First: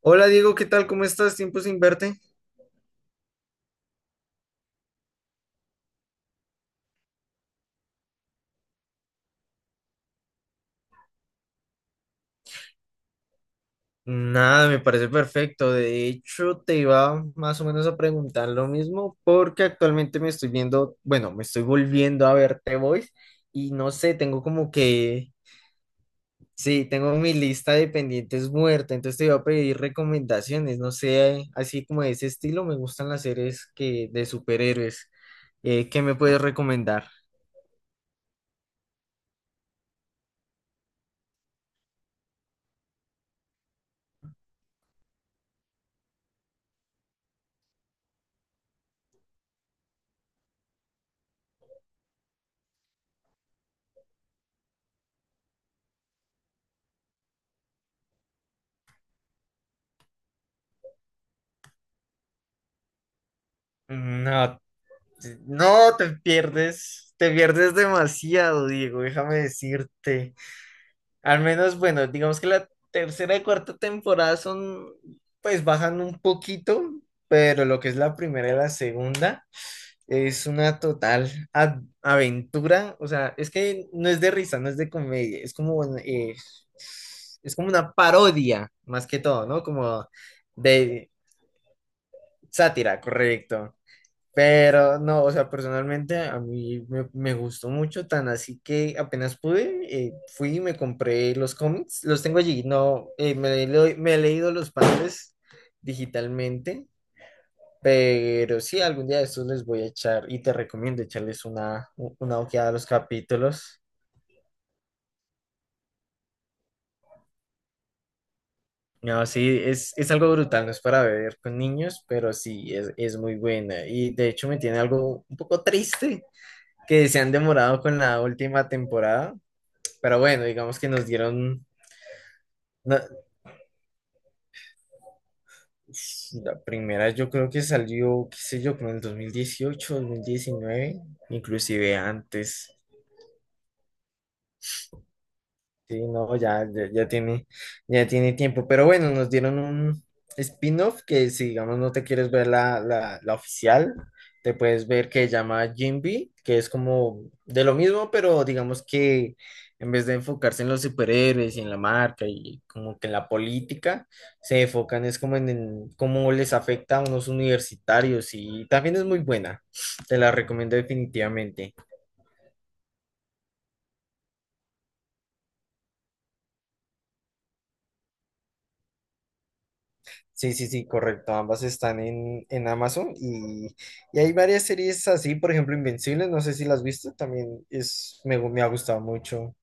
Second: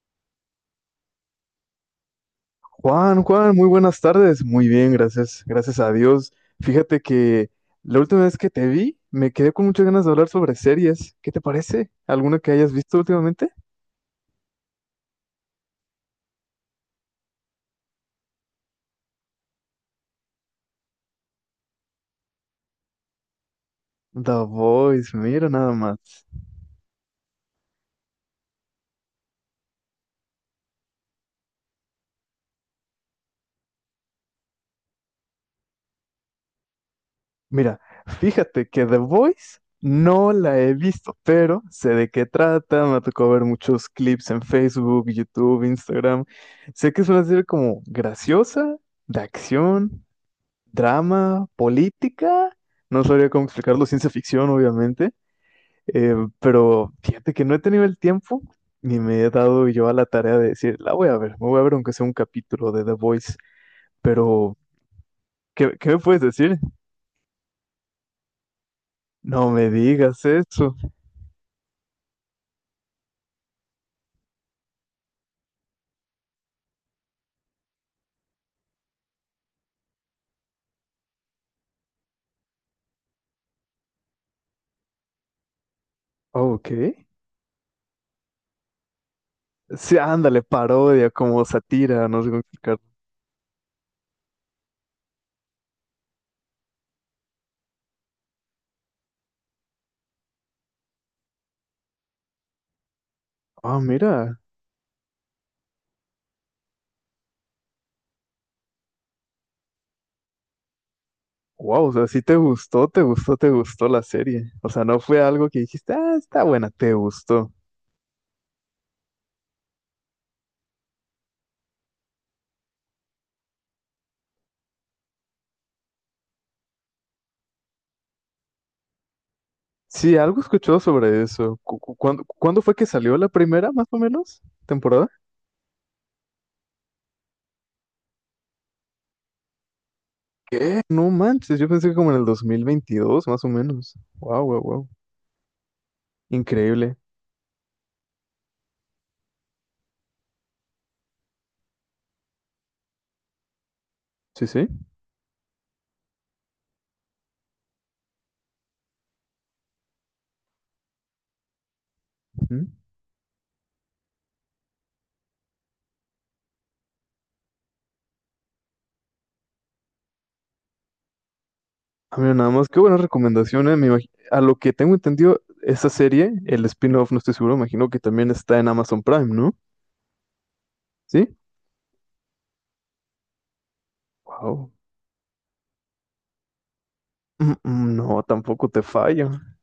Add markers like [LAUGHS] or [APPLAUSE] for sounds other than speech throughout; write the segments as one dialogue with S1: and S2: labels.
S1: Hola Diego, ¿qué tal? ¿Cómo estás? Tiempo sin verte.
S2: Juan, Juan, muy buenas tardes. Muy bien, gracias, gracias a Dios. Fíjate que la última vez que te vi, me quedé con muchas ganas de hablar sobre series. ¿Qué te parece? ¿Alguna que hayas visto últimamente?
S1: Nada, me parece perfecto. De hecho, te iba más o menos a preguntar lo mismo porque actualmente me estoy viendo, bueno, me estoy volviendo a ver The Voice y no sé, tengo
S2: The
S1: como
S2: Voice,
S1: que,
S2: mira nada más.
S1: sí, tengo mi lista de pendientes muerta, entonces te iba a pedir recomendaciones, no sé, así como de ese estilo, me gustan las series que de superhéroes. ¿Qué me puedes recomendar?
S2: Mira, fíjate que The Voice no la he visto, pero sé de qué trata, me tocó ver muchos clips en Facebook, YouTube, Instagram. Sé que es una serie como graciosa, de acción, drama, política. No sabría cómo explicarlo, ciencia ficción, obviamente. Pero fíjate que no he tenido el tiempo ni me he dado yo a la tarea de decir, la voy a ver, me voy a ver aunque sea un capítulo de The Voice. Pero,
S1: No,
S2: ¿qué
S1: no,
S2: me puedes decir?
S1: te pierdes demasiado, Diego, déjame
S2: No me digas
S1: decirte.
S2: eso.
S1: Al menos, bueno, digamos que la tercera y cuarta temporada son, pues bajan un poquito, pero lo que es la primera y la segunda es una total aventura. O sea, es que no es de risa, no es de comedia, es como, bueno,
S2: Ah, ok.
S1: es como una parodia, más que todo, ¿no?
S2: Sí,
S1: Como
S2: ándale, parodia,
S1: de
S2: como sátira, no sé cómo explicarlo.
S1: sátira, correcto. Pero no, o sea, personalmente a mí me gustó mucho, tan así que apenas pude, fui y me compré los cómics, los tengo allí, no,
S2: Ah,
S1: me he
S2: mira.
S1: leído los padres digitalmente, pero sí, algún día de estos les voy a echar y te recomiendo echarles
S2: Wow,
S1: una,
S2: o sea, sí te
S1: una ojeada a los
S2: gustó, te gustó, te
S1: capítulos.
S2: gustó la serie. O sea, no fue algo que dijiste, ah, está buena, te gustó.
S1: No, sí, es algo brutal, no es para ver con niños, pero sí, es muy buena y de hecho me tiene algo un poco triste que se han demorado con la última temporada.
S2: Sí,
S1: Pero
S2: algo he
S1: bueno, digamos
S2: escuchado
S1: que nos
S2: sobre eso.
S1: dieron
S2: ¿Cuándo fue que
S1: una-
S2: salió la primera, más o menos? ¿Temporada?
S1: la primera, yo creo que salió, qué sé yo, como en el 2018, dos mil
S2: ¿Qué?
S1: diecinueve,
S2: No manches, yo pensé que
S1: inclusive
S2: como en el
S1: antes.
S2: 2022, más o menos. Wow, wow, wow.
S1: Sí, no, ya, ya,
S2: Increíble.
S1: ya tiene tiempo. Pero bueno, nos dieron un spin-off que si digamos no te quieres ver la oficial,
S2: Sí,
S1: te
S2: sí.
S1: puedes ver que se llama Jinbe, que es como de lo mismo, pero digamos que en vez de enfocarse en los superhéroes y en la marca y
S2: Ujú.
S1: como que en la política, se enfocan es como en cómo les afecta a unos universitarios y también es muy buena. Te la recomiendo definitivamente.
S2: Ah, mira, nada más, qué buena recomendación, a lo que tengo entendido, esa serie, el spin-off, no estoy seguro, imagino que también está en Amazon Prime, ¿no?
S1: Sí, sí, sí, correcto.
S2: ¿Sí?
S1: Ambas están en Amazon y hay varias
S2: Wow.
S1: series así, por ejemplo, Invencible, no sé si las has visto,
S2: Mm,
S1: también
S2: mm,
S1: es,
S2: no,
S1: me ha
S2: tampoco te
S1: gustado
S2: fallo.
S1: mucho,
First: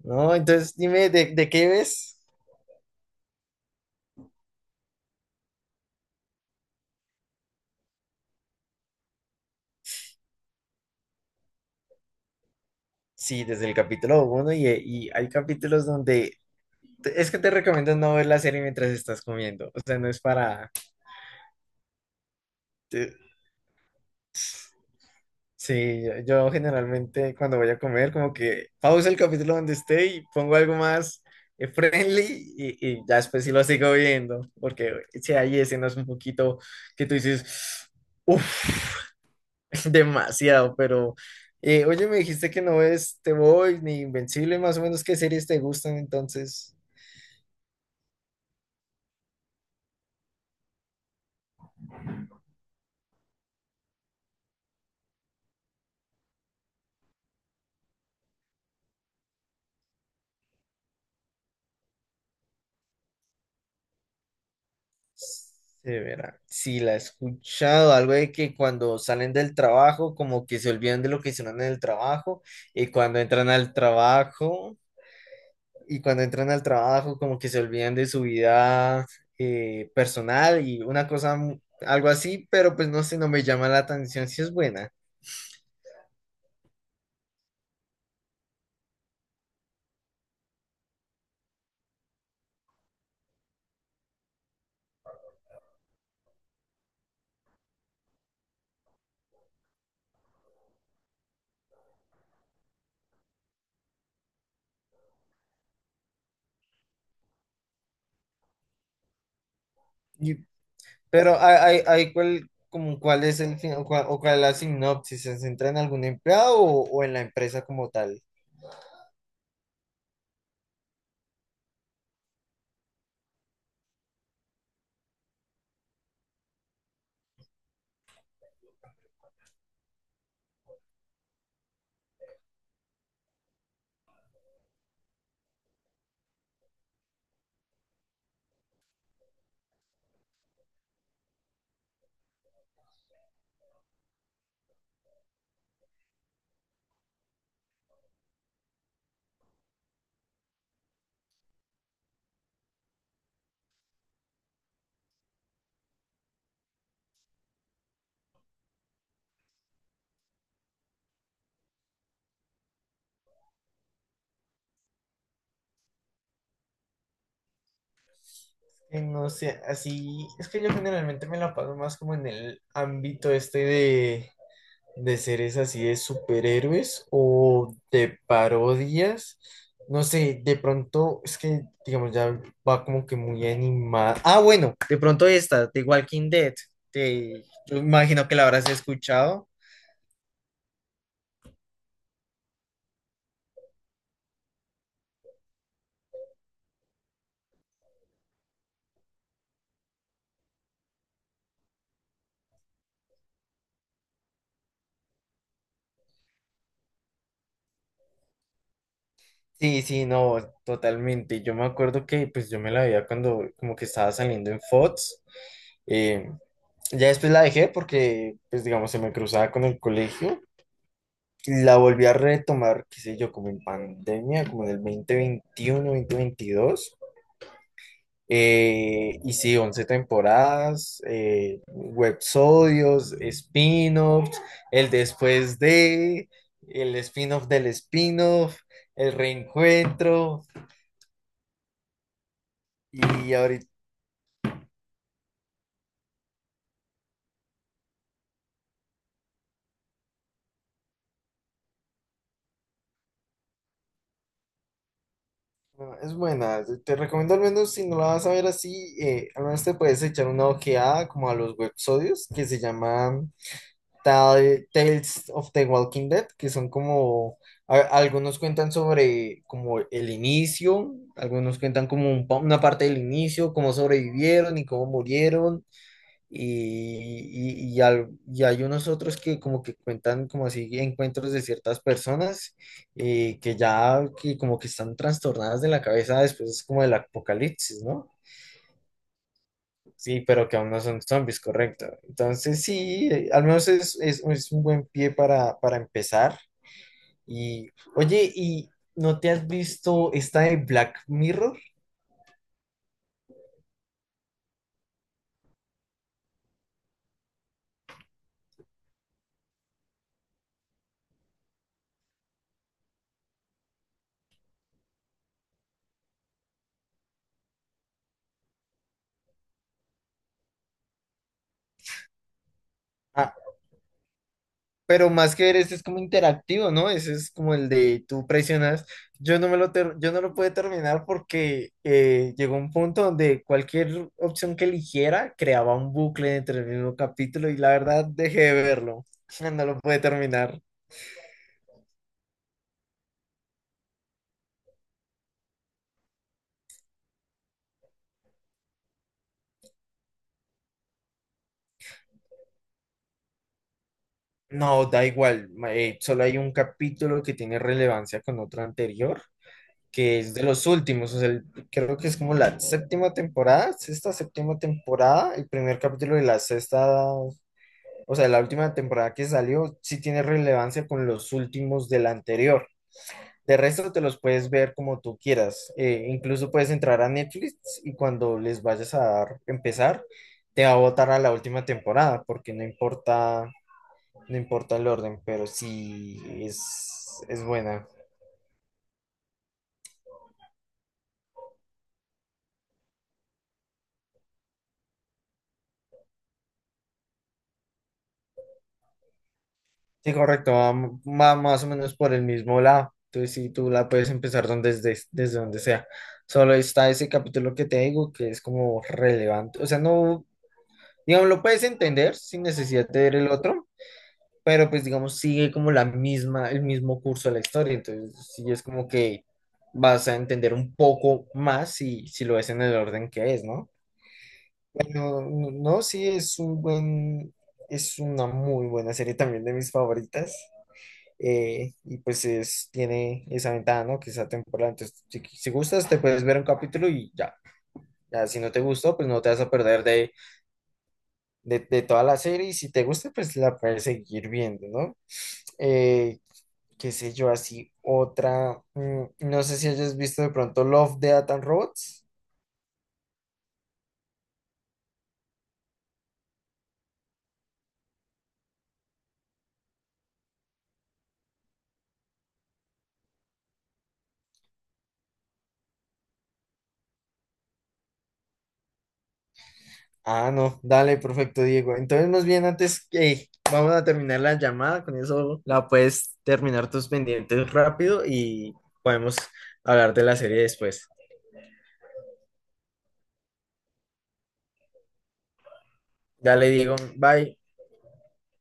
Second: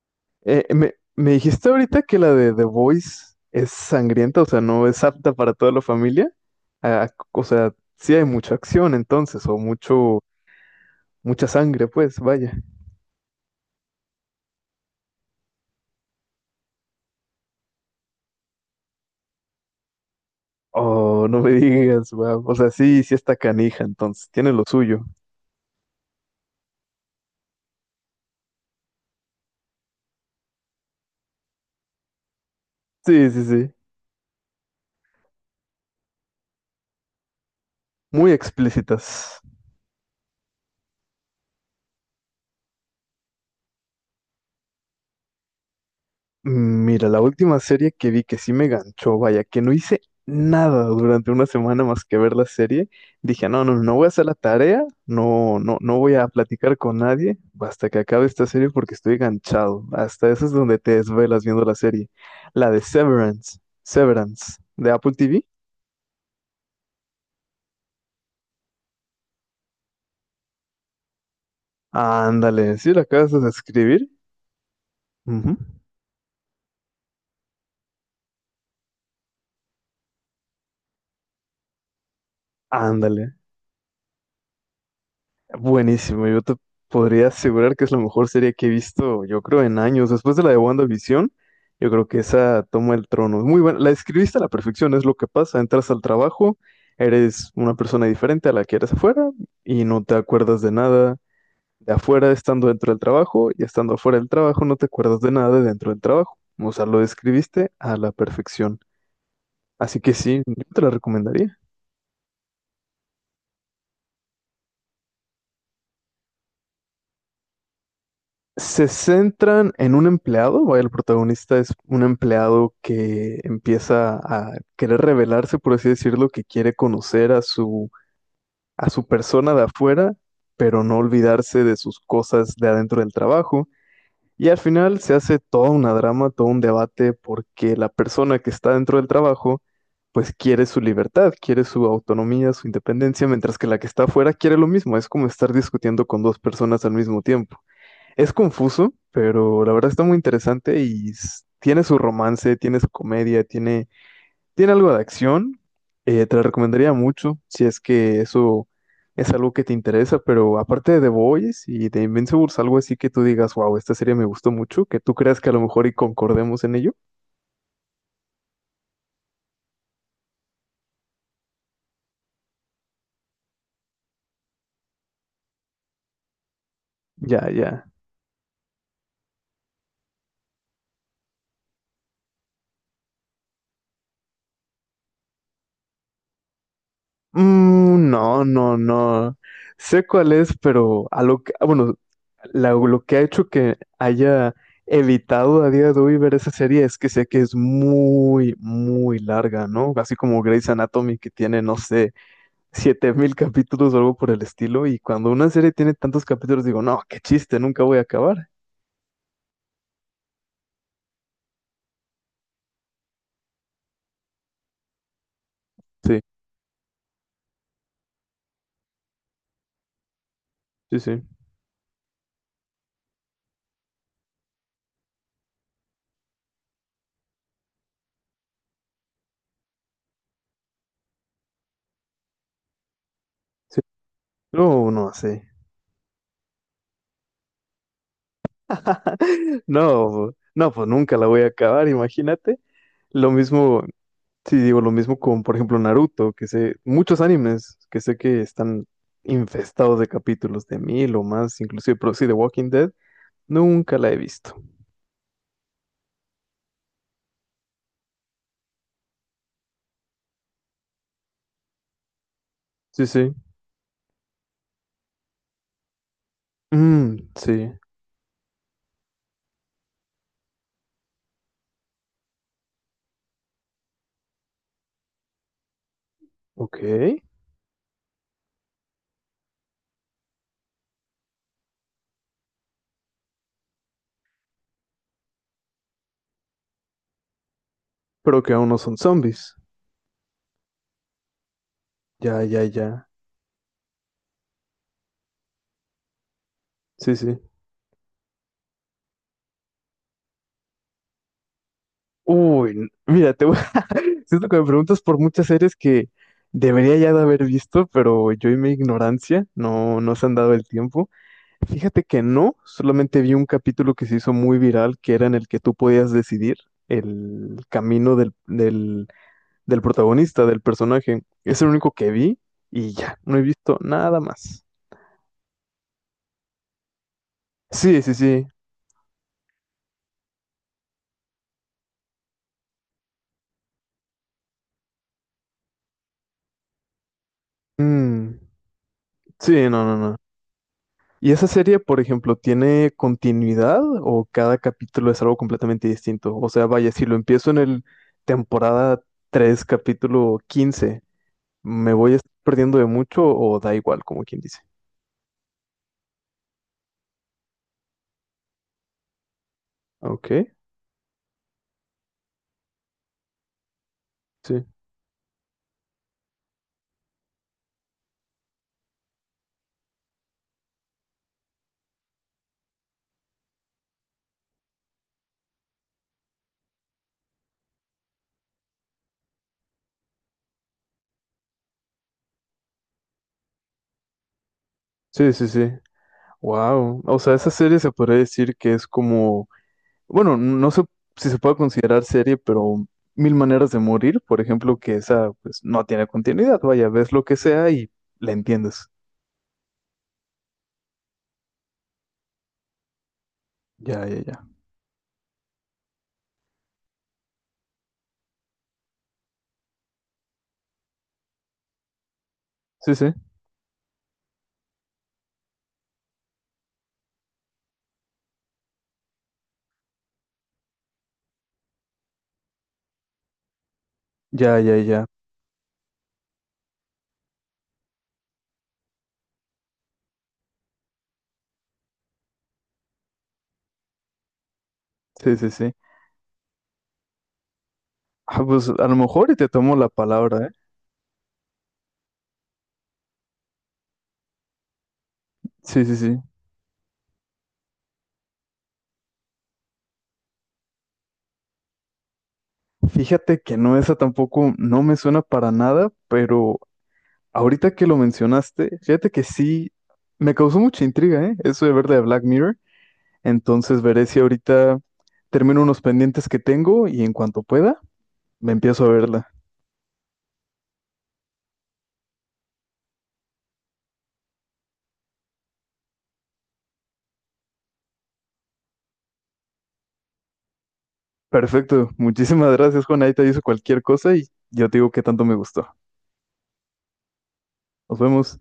S1: ¿no?
S2: Eh,
S1: Entonces,
S2: me,
S1: dime,
S2: me
S1: de qué
S2: dijiste ahorita
S1: ves?
S2: que la de The Voice es sangrienta, o sea, no es apta para toda la familia. Ah, o sea, sí hay mucha acción entonces, o mucha sangre, pues, vaya.
S1: Sí, desde el capítulo uno y hay capítulos donde es que te recomiendo no ver la serie mientras estás comiendo, o sea, no es para,
S2: Oh, no me [LAUGHS] digas, wow. O sea, sí, sí está canija entonces, tiene lo suyo.
S1: sí, yo generalmente cuando voy a comer, como que pausa el capítulo donde esté y pongo algo más friendly y ya
S2: Sí, sí,
S1: después sí lo
S2: sí.
S1: sigo viendo, porque si hay escenas un poquito que tú dices,
S2: Muy
S1: uff,
S2: explícitas.
S1: [LAUGHS] demasiado, pero oye, me dijiste que no ves Te Voy ni Invencible, más o menos qué series te gustan entonces.
S2: Mira, la última serie que vi que sí me ganchó, vaya, que no hice nada durante una semana más que ver la serie, dije, no, no, no voy a hacer la tarea, no, no, no voy a platicar con nadie hasta que acabe esta serie porque estoy ganchado. Hasta eso es donde te desvelas viendo la serie. La de Severance, Severance, de Apple TV.
S1: Se verá. Sí, la he escuchado, algo de que cuando salen del trabajo, como que se olvidan de lo que hicieron en el trabajo,
S2: Ándale,
S1: y
S2: ¿sí la
S1: cuando
S2: acabas
S1: entran
S2: de
S1: al
S2: escribir?
S1: trabajo, y cuando entran al trabajo, como que se olvidan de su vida personal y una cosa, algo así, pero pues no sé, no
S2: Ándale.
S1: me llama la atención si es buena.
S2: Buenísimo, yo te podría asegurar que es la mejor serie que he visto, yo creo, en años. Después de la de WandaVision, yo creo que esa toma el trono. Es muy buena, la escribiste a la perfección, es lo que pasa. Entras al trabajo, eres una persona diferente a la que eres afuera y no te acuerdas de nada de afuera estando dentro del trabajo y estando afuera del trabajo no te acuerdas de nada de dentro del trabajo. O sea, lo describiste a la perfección. Así que sí,
S1: Y-
S2: yo te la
S1: pero
S2: recomendaría.
S1: hay, hay cuál, como cuál es el fin, o cuál es la sinopsis, ¿se centra en algún empleado o en la empresa como tal?
S2: Se centran en un empleado, vaya, el protagonista es un empleado que empieza a querer revelarse, por así decirlo, que quiere conocer a su persona de afuera, pero no olvidarse de sus cosas de adentro del trabajo. Y al final se hace toda una drama, todo un debate, porque la persona que está dentro del trabajo, pues quiere su libertad, quiere su autonomía, su independencia, mientras que la que está afuera quiere lo mismo. Es como estar discutiendo con dos personas al mismo tiempo. Es confuso, pero la verdad está muy interesante y s- tiene su romance, tiene su comedia, tiene algo de acción. Te la recomendaría mucho si es que eso es algo que te interesa, pero aparte de The Boys y de Invincibles, algo así que tú digas, wow, esta serie me gustó mucho, que tú creas que a lo mejor y concordemos en ello.
S1: Sí, no sé, así es que yo generalmente me la paso más como en el ámbito este de seres así de superhéroes
S2: Ya,
S1: o
S2: ya.
S1: de parodias. No sé, de pronto es que, digamos, ya va como que muy animada. Ah, bueno, de pronto esta, de Walking Dead. Te yo
S2: Mm,
S1: imagino que
S2: no,
S1: la habrás
S2: no, no.
S1: escuchado.
S2: Sé cuál es, pero a lo que, ah, bueno, lo que ha hecho que haya evitado a día de hoy ver esa serie es que sé que es muy, muy larga, ¿no? Así como Grey's Anatomy que tiene, no sé, 7000 capítulos o algo por el estilo. Y cuando una serie tiene tantos capítulos, digo, no, qué chiste, nunca voy a acabar.
S1: Sí, sí, no, totalmente. Yo me acuerdo que pues yo me la veía cuando como que estaba saliendo en Fox.
S2: Sí,
S1: Ya después la dejé porque, pues digamos, se me cruzaba con el colegio.
S2: sí, sí,
S1: Y la volví a retomar, qué sé yo, como en pandemia, como en el 2021, 2022. Y sí, 11 temporadas, websodios,
S2: sí.
S1: spin-offs, el
S2: No, no, sí.
S1: después de, el spin-off del spin-off, el
S2: [LAUGHS] No,
S1: reencuentro.
S2: no, pues nunca la voy a acabar, imagínate. Lo
S1: Y ahorita
S2: mismo. Sí, digo lo mismo con, por ejemplo, Naruto, que sé, muchos animes que sé que están infestados de capítulos de 1000 o más, inclusive, pero sí, de Walking Dead, nunca la he visto.
S1: no, es buena, te recomiendo al menos si no la vas a ver así, al menos te puedes echar una ojeada como a los websodios que se
S2: Sí,
S1: llaman
S2: sí.
S1: Tales of the Walking Dead, que son
S2: Mm,
S1: como,
S2: sí,
S1: algunos cuentan sobre como el inicio, algunos cuentan como un una parte del inicio, cómo sobrevivieron y cómo murieron,
S2: ok.
S1: y, y y hay unos otros que como que cuentan como así encuentros de ciertas personas que ya que como que están trastornadas de la cabeza después como del apocalipsis, ¿no?
S2: Pero que aún no son zombies.
S1: Sí, pero que aún no son zombies, correcto.
S2: Ya,
S1: Entonces
S2: ya, ya.
S1: sí, al menos es, es un buen pie para empezar.
S2: Sí, sí.
S1: Y oye, ¿y no te has visto esta de Black Mirror?
S2: Uy, mira, te voy... [LAUGHS] siento que me preguntas por muchas series que debería ya de haber visto, pero yo y mi ignorancia no, no se han dado el tiempo. Fíjate que no, solamente vi un capítulo que se hizo muy viral, que era en el que tú podías decidir el camino del, del, del protagonista, del personaje. Es el único que vi y ya,
S1: Ah,
S2: no he visto nada más.
S1: pero más que ver, ese es como interactivo, ¿no? Ese es como el
S2: Sí,
S1: de
S2: sí,
S1: tú
S2: sí.
S1: presionas. Yo no me lo, yo no lo pude terminar porque llegó un punto donde cualquier opción que eligiera creaba un bucle entre el mismo capítulo y la verdad
S2: Mm,
S1: dejé de verlo. [LAUGHS]
S2: sí,
S1: No lo
S2: no, no,
S1: pude
S2: no.
S1: terminar.
S2: ¿Y esa serie, por ejemplo, tiene continuidad o cada capítulo es algo completamente distinto? O sea, vaya, si lo empiezo en el temporada 3 capítulo 15, ¿me voy a estar perdiendo de mucho o da igual, como quien dice?
S1: No, da igual. Solo hay un capítulo que tiene relevancia con otro anterior, que es de
S2: Ok.
S1: los últimos. O sea, creo que es como la séptima temporada, sexta, séptima
S2: Sí,
S1: temporada, el primer capítulo de la sexta, o sea, la última temporada que salió, sí tiene relevancia con los últimos de la anterior. De resto te los puedes ver como tú quieras. Incluso puedes entrar a Netflix y cuando les vayas a dar, empezar, te va a botar a la última temporada, porque no importa, no importa el orden,
S2: sí, sí,
S1: pero
S2: sí.
S1: sí
S2: Wow. O sea,
S1: es
S2: esa serie
S1: buena.
S2: se podría decir que es como, bueno, no sé si se puede considerar serie, pero Mil Maneras de Morir, por ejemplo, que esa pues no tiene continuidad. Vaya, ves lo que sea y la entiendes.
S1: Sí, correcto, va, va más o menos por el mismo lado. Entonces sí, tú la
S2: Ya,
S1: puedes
S2: ya, ya.
S1: empezar donde, desde, desde donde sea. Solo está ese capítulo que te digo que es como relevante. O sea, no, digamos, lo puedes entender sin necesidad
S2: Sí,
S1: de
S2: sí.
S1: ver el otro, pero pues digamos sigue como la misma, el mismo curso de la historia, entonces sí es como que vas a entender un poco más si, si lo ves en el orden que es, ¿no?
S2: Ya, ya, ya.
S1: Bueno, no, no, sí es un buen, es una muy buena serie también de mis favoritas. Y pues es, tiene esa ventaja, ¿no? Que esa temporada, entonces si,
S2: Sí,
S1: si
S2: sí, sí.
S1: gustas te puedes ver un capítulo y ya. Ya, si
S2: Ah,
S1: no te
S2: pues a lo
S1: gustó, pues no te
S2: mejor y
S1: vas
S2: te
S1: a
S2: tomo
S1: perder
S2: la palabra, ¿eh?
S1: de toda la serie y si te gusta, pues la puedes seguir viendo, ¿no?
S2: Sí, sí, sí.
S1: Eh, qué sé yo, así otra, mm, no sé si hayas visto de pronto Love, Death and Robots.
S2: Fíjate que no, esa tampoco no me suena para nada, pero ahorita que lo mencionaste, fíjate que sí, me causó mucha intriga, ¿eh? Eso de ver la de Black Mirror. Entonces veré si ahorita termino unos pendientes que tengo y en cuanto pueda, me empiezo a verla.
S1: Ah, no, dale, perfecto, Diego. Entonces, más bien antes que vamos a terminar la llamada, con eso la puedes terminar tus pendientes rápido y podemos hablar de la serie después.
S2: Perfecto, muchísimas gracias, Juan. Ahí te aviso cualquier cosa y yo te digo qué tanto me gustó.
S1: Dale, Diego, bye.
S2: Nos vemos.